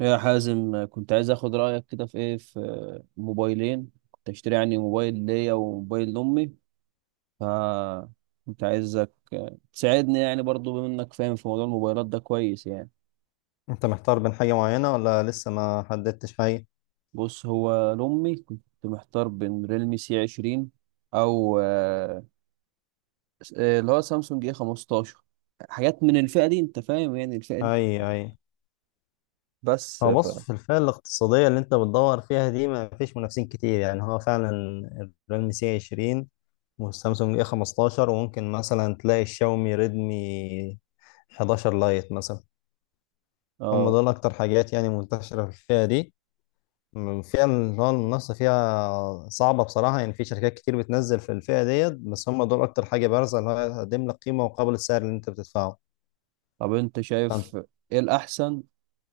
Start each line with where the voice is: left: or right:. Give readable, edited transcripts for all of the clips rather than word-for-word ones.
right: يا حازم، كنت عايز اخد رايك كده في ايه، في موبايلين كنت اشتري يعني. موبايل ليا وموبايل لامي. ف كنت عايزك تساعدني يعني، برضو بما انك فاهم في موضوع الموبايلات ده كويس يعني.
left: انت محتار بين حاجة معينة ولا لسه ما حددتش حاجة؟
right: بص هو لامي كنت محتار بين ريلمي سي 20 او اللي هو سامسونج اي 15، حاجات من الفئه دي انت فاهم، يعني الفئه دي
left: اي، اي.
right: بس.
left: هو
right: ف
left: بص، في الفئة الاقتصادية اللي انت بتدور فيها دي ما فيش منافسين كتير، يعني هو فعلا الريلمي سي 20 والسامسونج اي 15، وممكن مثلا تلاقي الشاومي ريدمي 11 لايت مثلا. هم
right: اه
left: دول اكتر حاجات يعني منتشرة في الفئة دي. الفئة اللي هو المنافسة فيها صعبة بصراحة، يعني في شركات كتير بتنزل في الفئة ديت، بس هم دول اكتر حاجة بارزة اللي هو هتقدم لك قيمة مقابل السعر اللي انت بتدفعه.
right: طب انت شايف ايه الاحسن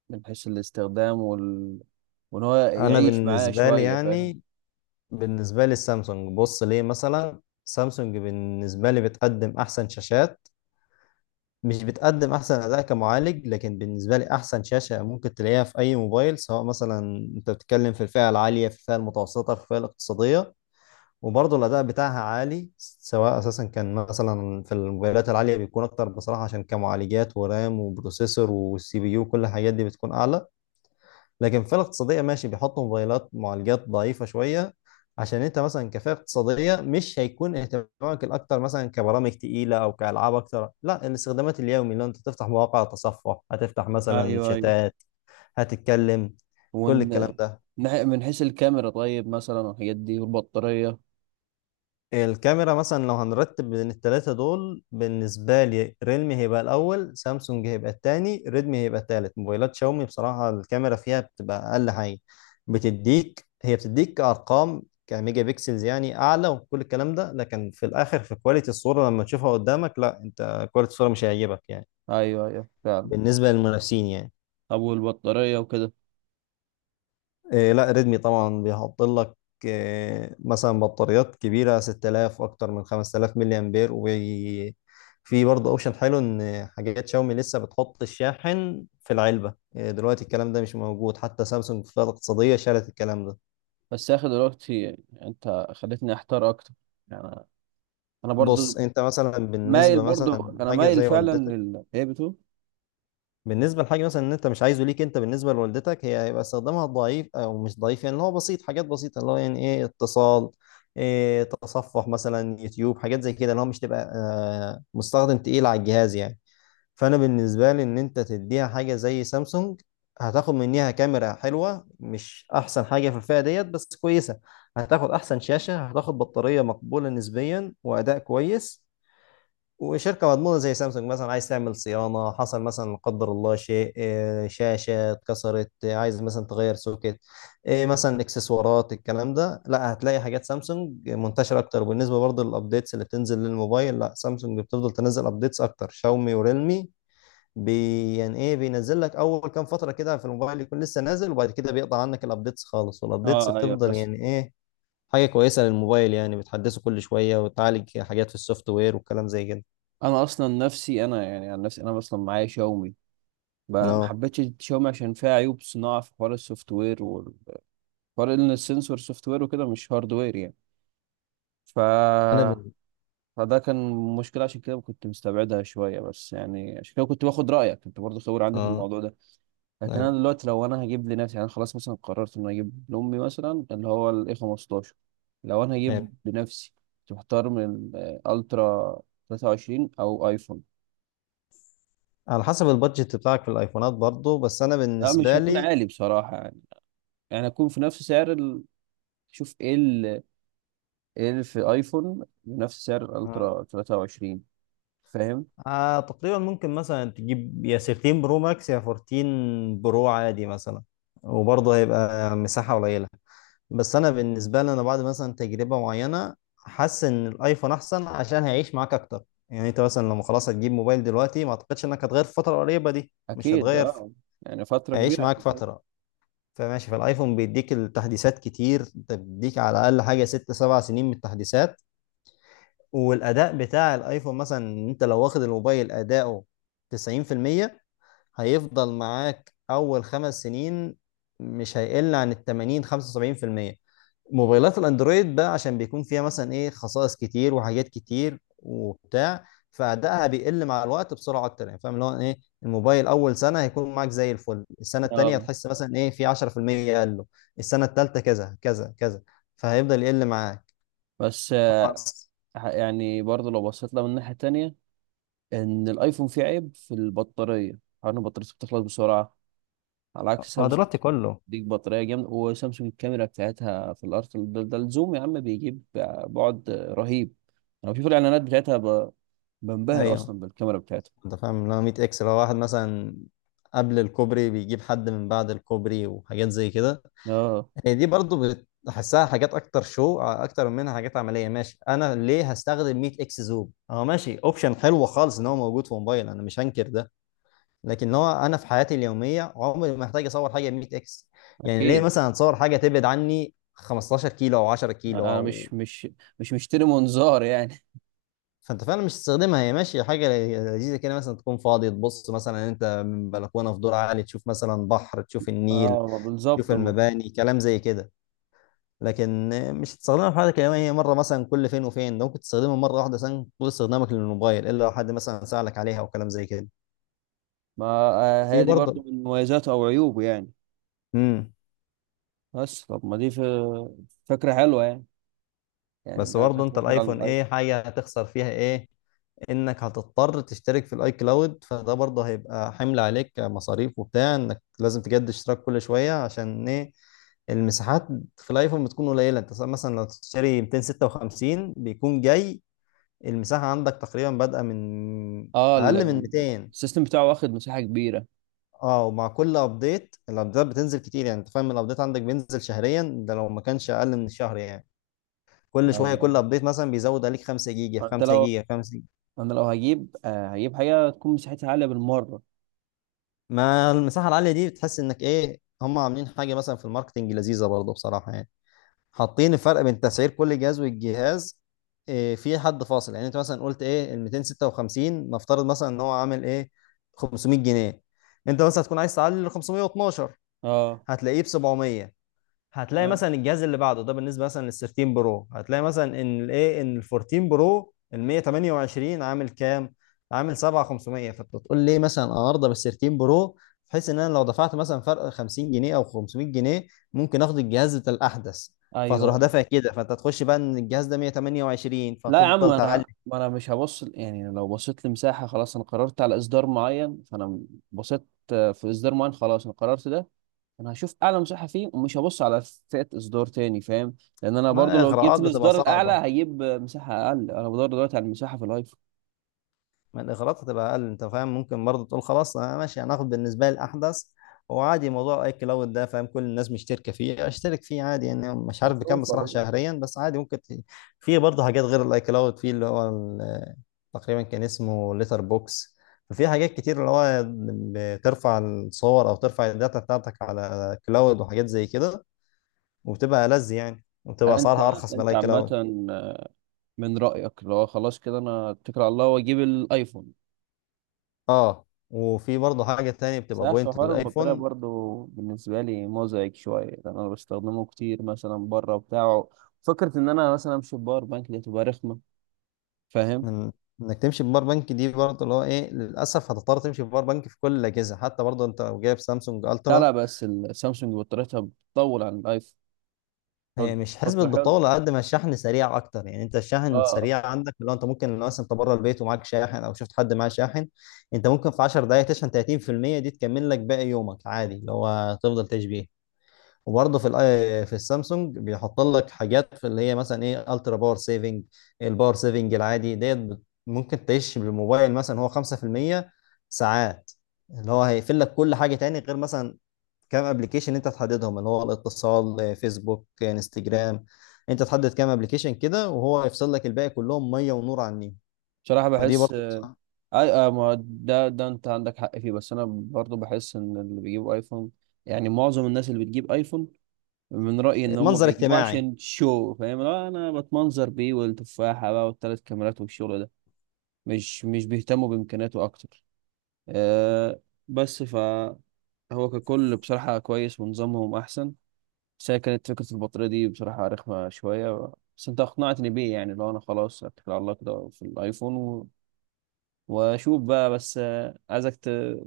right: من حيث الاستخدام وان هو
left: انا
right: يعيش معاه
left: بالنسبه لي
right: شوية فاهم؟
left: يعني بالنسبه لي السامسونج، بص ليه. مثلا سامسونج بالنسبه لي بتقدم احسن شاشات، مش بتقدم احسن اداء كمعالج، لكن بالنسبه لي احسن شاشه ممكن تلاقيها في اي موبايل، سواء مثلا انت بتتكلم في الفئه العاليه، في الفئه المتوسطه، في الفئه الاقتصاديه. وبرضه الاداء بتاعها عالي، سواء اساسا كان مثلا في الموبايلات العاليه بيكون اكتر بصراحه، عشان كمعالجات ورام وبروسيسور والسي بي يو كل الحاجات دي بتكون اعلى. لكن في الاقتصادية ماشي، بيحطوا موبايلات معالجات ضعيفة شوية، عشان انت مثلا كفئة اقتصادية مش هيكون اهتمامك الاكتر مثلا كبرامج تقيلة او كالعاب اكتر، لا، الاستخدامات اليومي اللي انت تفتح مواقع، تصفح، هتفتح مثلا
right: ايوه، ايوه.
left: شتات، هتتكلم، كل الكلام
right: وان
left: ده.
right: من حيث الكاميرا طيب مثلا، والحاجات دي والبطارية.
left: الكاميرا مثلا لو هنرتب بين التلاتة دول، بالنسبة لي ريلمي هيبقى الأول، سامسونج هيبقى التاني، ريدمي هيبقى التالت. موبايلات شاومي بصراحة الكاميرا فيها بتبقى أقل حاجة. بتديك، هي بتديك أرقام كميجا بيكسلز يعني أعلى وكل الكلام ده، لكن في الآخر في كواليتي الصورة لما تشوفها قدامك، لا، أنت كواليتي الصورة مش هيعجبك يعني.
right: ايوه، ايوه، فعلا.
left: بالنسبة للمنافسين يعني.
right: ابو البطارية وكده.
left: إيه، لا، ريدمي طبعا بيحط لك إيه، مثلا بطاريات كبيرة 6000، أكتر من 5000 ملي أمبير. وفي برضه أوبشن حلو إن حاجات شاومي لسه بتحط الشاحن في العلبة. إيه دلوقتي الكلام ده مش موجود، حتى سامسونج في الفئة الاقتصادية شالت الكلام ده.
right: بس يا اخي دلوقتي انت خليتني احتار اكتر يعني. انا
left: بص
right: برضو
left: أنت مثلا
right: مايل،
left: بالنسبة،
right: برضو
left: مثلا
right: انا
left: حاجة
right: مايل
left: زي
right: فعلا
left: والدتك،
right: ايه بتقول.
left: بالنسبة لحاجة مثلا ان انت مش عايزه ليك انت، بالنسبة لوالدتك، هي هيبقى استخدامها ضعيف او مش ضعيف، يعني اللي هو بسيط، حاجات بسيطة، اللي هو يعني ايه، اتصال، ايه، تصفح مثلا يوتيوب، حاجات زي كده اللي هو مش تبقى مستخدم تقيل على الجهاز يعني. فانا بالنسبة لي ان انت تديها حاجة زي سامسونج، هتاخد منيها كاميرا حلوة، مش احسن حاجة في الفئة ديت بس كويسة، هتاخد احسن شاشة، هتاخد بطارية مقبولة نسبيا واداء كويس، وشركة مضمونة زي سامسونج. مثلا عايز تعمل صيانة، حصل مثلا لا قدر الله شيء، شاشة اتكسرت، عايز مثلا تغير سوكت، مثلا اكسسوارات، الكلام ده لا، هتلاقي حاجات سامسونج منتشرة اكتر. وبالنسبة برضه للابديتس اللي بتنزل للموبايل، لا، سامسونج بتفضل تنزل ابديتس اكتر. شاومي وريلمي، بي يعني ايه، بينزل لك اول كام فترة كده في الموبايل يكون لسه نازل، وبعد كده بيقطع عنك الابديتس خالص. والابديتس
right: اه، ايوه،
left: بتفضل
right: بس.
left: يعني ايه، حاجة كويسة للموبايل يعني، بتحدثه كل شوية وتعالج حاجات في السوفت وير والكلام زي كده.
right: انا اصلا نفسي، انا يعني عن نفسي انا اصلا معايا شاومي، ما
left: اه.
right: حبيتش شاومي عشان فيها عيوب صناعة في حوار السوفت وير. فرق ان السنسور سوفت وير وكده، مش هاردوير يعني. ف
left: انا بال...
right: فده كان مشكلة عشان كده كنت مستبعدها شوية. بس يعني عشان كده كنت باخد رأيك، كنت برضه خبير عندي في
left: اه.
right: الموضوع ده. لكن
left: أيوة.
right: أنا دلوقتي لو أنا هجيب لنفسي، يعني أنا خلاص مثلا قررت إن أنا أجيب لأمي مثلا اللي هو ال A15. لو أنا
left: أيوة.
right: هجيب لنفسي كنت محتار من الألترا 23 أو أيفون.
left: على حسب البادجت بتاعك في الايفونات برضو، بس انا
right: لا مش
left: بالنسبه
right: هيكون
left: لي.
right: عالي بصراحة يعني، هكون في نفس سعر شوف إيه إيه اللي في أيفون بنفس سعر
left: آه.
right: الألترا 23 فاهم.
left: آه تقريبا ممكن مثلا تجيب يا 13 برو ماكس، يا 14 برو عادي مثلا. وبرضه هيبقى مساحه قليله. بس انا بالنسبه لي، انا بعد مثلا تجربه معينه حاسس ان الايفون احسن عشان هيعيش معاك اكتر. يعني انت مثلا لما خلاص هتجيب موبايل دلوقتي، ما اعتقدش انك هتغير في الفتره القريبه دي، مش
right: اكيد
left: هتغير في...
right: اه، يعني فتره
left: هيعيش
right: كبيره
left: معاك
right: عشان.
left: فتره. فماشي، فالايفون بيديك التحديثات كتير، انت بيديك على الاقل حاجه ست سبع سنين من التحديثات. والاداء بتاع الايفون مثلا، انت لو واخد الموبايل اداؤه 90%، هيفضل معاك اول خمس سنين، مش هيقل عن ال 80 75%. موبايلات الاندرويد بقى عشان بيكون فيها مثلا ايه، خصائص كتير وحاجات كتير وبتاع، فادائها بيقل مع الوقت بسرعه اكتر. يعني فاهم اللي هو ايه، الموبايل اول سنه هيكون معاك زي الفل، السنه التانيه
right: اه،
left: هتحس مثلا ايه، في 10% قل له، السنه التالته كذا كذا كذا، فهيفضل يقل معاك.
right: بس
left: خلاص.
right: يعني برضه لو بصيت لها من ناحيه تانية، ان الايفون فيه عيب في البطاريه، حوار ان بطاريته بتخلص بسرعه على عكس
left: هو
right: سامسونج.
left: دلوقتي كله.
right: ديك بطاريه جامده، وسامسونج الكاميرا بتاعتها في الارض. ده الزوم يا عم بيجيب بعد رهيب. انا بشوف الاعلانات بتاعتها بنبهر
left: ايوه.
right: اصلا بالكاميرا بتاعتها.
left: انت فاهم اللي هو 100 اكس، لو واحد مثلا قبل الكوبري بيجيب حد من بعد الكوبري وحاجات زي كده.
right: اه
left: هي دي برضو بحسها حاجات اكتر شو اكتر منها حاجات عمليه. ماشي، انا ليه هستخدم 100 اكس زوم؟ اه ماشي، اوبشن حلو خالص ان هو موجود في موبايل، انا مش هنكر ده، لكن هو انا في حياتي اليوميه عمري ما محتاج اصور حاجه ب 100 اكس. يعني ليه
right: اكيد.
left: مثلا اتصور حاجه تبعد عني 15 كيلو او 10 كيلو،
right: انا
left: او
right: مش مشتري منظار يعني.
left: فانت فعلا مش تستخدمها. هي ماشيه حاجه لذيذه كده، مثلا تكون فاضي تبص مثلا انت من بلكونه في دور عالي، تشوف مثلا بحر، تشوف النيل،
right: اه،
left: تشوف
right: بالظبط.
left: المباني، كلام زي كده. لكن مش تستخدمها في حاجه كده، هي مره مثلا كل فين وفين، ده ممكن تستخدمها مره واحده مثلا طول استخدامك للموبايل، الا لو حد مثلا سالك عليها او كلام زي كده.
right: ما آه،
left: وفي
right: هي دي برضو
left: برضه
right: من مميزاته او عيوبه يعني.
left: امم
right: بس طب ما دي في- فكره حلوه يعني. يعني
left: بس
right: انا
left: برضه
right: خدت
left: انت
right: فكره على
left: الايفون
right: الايفون.
left: ايه حاجه هتخسر فيها، ايه انك هتضطر تشترك في الاي كلاود، فده برضه هيبقى حمل عليك مصاريف وبتاع، انك لازم تجدد اشتراك كل شويه. عشان ايه، المساحات في الايفون بتكون قليله، انت مثلا لو تشتري 256 بيكون جاي المساحه عندك تقريبا بادئه من
right: اه،
left: اقل من 200.
right: السيستم بتاعه واخد مساحه كبيره.
left: اه، ومع كل ابديت الابديتات بتنزل كتير يعني، انت فاهم الابديت عندك بينزل شهريا، ده لو ما كانش اقل من الشهر يعني، كل شويه كل
right: ايوه.
left: ابديت مثلا بيزود عليك 5 جيجا، في
right: فانت
left: 5
right: لو
left: جيجا، في 5 جيجا.
right: انا لو هجيب حاجه تكون مساحتها عاليه بالمره.
left: ما المساحه العاليه دي بتحس انك ايه، هم عاملين حاجه مثلا في الماركتنج لذيذه برضه بصراحه يعني، حاطين الفرق بين تسعير كل جهاز والجهاز. إيه، في حد فاصل يعني، انت مثلا قلت ايه، ال 256 نفترض مثلا ان هو عامل ايه، 500 جنيه، انت مثلا هتكون عايز تعلي ل 512،
right: اه،
left: هتلاقيه ب 700. هتلاقي
right: تمام،
left: مثلا الجهاز اللي بعده ده بالنسبه مثلا لل 13 برو، هتلاقي مثلا ان الايه، ان ال 14 برو ال 128 عامل كام؟ عامل 7500. فانت تقول لي مثلا انا ارضى بال 13 برو، بحيث ان انا لو دفعت مثلا فرق 50 جنيه او 500 جنيه ممكن اخد الجهاز بتاع الاحدث. فتروح
right: ايوه.
left: دافع كده، فانت تخش بقى ان الجهاز ده 128،
right: لا يا عم،
left: فتفضل تعلي.
right: انا ما انا مش هبص يعني. لو بصيت لمساحه خلاص انا قررت على اصدار معين، فانا بصيت في اصدار معين خلاص انا قررت ده. انا هشوف اعلى مساحه فيه ومش هبص على فئه اصدار تاني فاهم. لان انا برضو
left: ما
right: لو جبت
left: اغراءات بتبقى
right: الاصدار الاعلى
left: صعبه.
right: هجيب مساحه اقل. انا بدور دلوقتي على المساحه في الايفون.
left: ما الاغراءات هتبقى اقل، انت فاهم ممكن برضه تقول خلاص انا ماشي هناخد بالنسبه لي الاحدث، وعادي موضوع اي كلاود ده فاهم، كل الناس مشتركه فيه، اشترك فيه عادي يعني. مش عارف بكام
right: اشوف
left: بصراحه
right: أهو.
left: شهريا، بس عادي ممكن في برضه حاجات غير الاي كلاود، في اللي هو تقريبا كان اسمه ليتر بوكس. ففي حاجات كتير اللي هو بترفع الصور او ترفع الداتا بتاعتك على كلاود وحاجات زي كده، وبتبقى ألذ يعني، وبتبقى
right: يعني انت
left: اسعارها ارخص من
right: انت
left: الاي
right: عامه،
left: كلاود.
right: من رايك لو خلاص كده انا اتكل على الله واجيب الايفون؟
left: اه. وفي برضه حاجة تانية بتبقى
right: صح.
left: بوينت
right: حوار البطاريه
left: للايفون،
right: برضو بالنسبه لي مزعج شويه لان انا بستخدمه كتير مثلا بره وبتاعه. فكره ان انا مثلا امشي بباور بانك دي تبقى رخمه فاهم.
left: من انك تمشي بباور بانك دي برضه اللي هو ايه، للاسف هتضطر تمشي بباور بانك في كل الاجهزه، حتى برضه انت لو جايب سامسونج
right: لا،
left: الترا.
right: لا، بس السامسونج بطاريتها بتطول عن الايفون
left: هي مش حسبة
right: فتره حلوه.
left: بالطول، على قد ما الشحن سريع اكتر. يعني انت الشحن
right: اه.
left: سريع عندك، اللي هو انت ممكن لو مثلا انت بره البيت ومعاك شاحن او شفت حد معاه شاحن، انت ممكن في 10 دقائق تشحن 30%، دي تكمل لك باقي يومك عادي، اللي هو تفضل تشبيه. وبرضه في الاي، في السامسونج بيحط لك حاجات في اللي هي مثلا ايه، الترا باور سيفنج. الباور سيفنج العادي ديت ممكن تعيش بالموبايل مثلا هو 5% ساعات، اللي هو هيقفل لك كل حاجه تاني، غير مثلا كام ابلكيشن انت تحددهم، اللي هو الاتصال، فيسبوك، انستجرام. انت تحدد كام ابلكيشن كده وهو يفصل لك الباقي كلهم ميه ونور عن النيل.
right: بصراحة
left: فدي
right: بحس
left: برضه بصراحة.
right: اي ما ده انت عندك حق فيه. بس انا برضو بحس ان اللي بيجيبوا ايفون، يعني معظم الناس اللي بتجيب ايفون، من رأيي ان هم
left: منظر
right: بيجيبوه
left: اجتماعي.
right: عشان شو فاهم. لا، انا بتمنظر بيه والتفاحة بقى والثلاث كاميرات والشغل ده. مش بيهتموا بامكانياته اكتر، أه. بس فهو ككل بصراحة كويس ونظامهم احسن. بس هي كانت فكرة البطارية دي بصراحة رخمة شوية. بس انت اقنعتني بيه يعني. لو انا خلاص اتكل على الله كده في الايفون، واشوف بقى. بس عايزك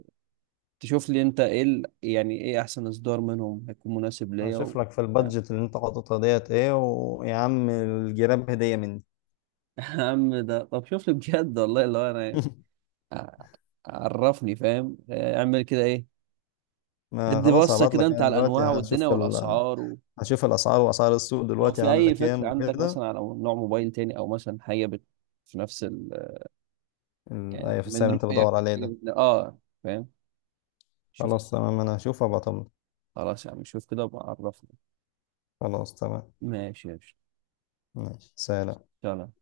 right: تشوف لي انت ايه يعني ايه احسن اصدار منهم هيكون مناسب ليا و...
left: هشوف لك في
right: يا
left: البادجت اللي انت حاططها ديت ايه، ويا عم الجراب هديه مني.
right: عم ده. طب شوف لي بجد والله، اللي هو انا ع- عرفني فاهم اعمل كده ايه.
left: ما
right: ادي
left: خلاص،
right: بصة
left: هبعت
right: كده
left: لك
right: انت
left: انا
right: على
left: دلوقتي.
right: الانواع والدنيا والاسعار و...
left: هشوف الاسعار، واسعار السوق
right: ولو
left: دلوقتي
right: في
left: عامله
right: اي
left: كام
right: فكرة عندك
left: وكده.
right: مثلا على نوع موبايل تاني او مثلا حاجة بت... في نفس ال... يعني
left: أيوة، في السعر
right: من
left: اللي انت
right: رؤيك حاجة
left: بدور عليه ده.
right: بت... اه فاهم. شوف.
left: خلاص تمام، انا هشوف وابقى اطمن.
right: خلاص يا عم شوف كده وبقى عرفني.
left: خلاص تمام،
right: ماشي يا باشا.
left: ماشي سلام.
right: سلام.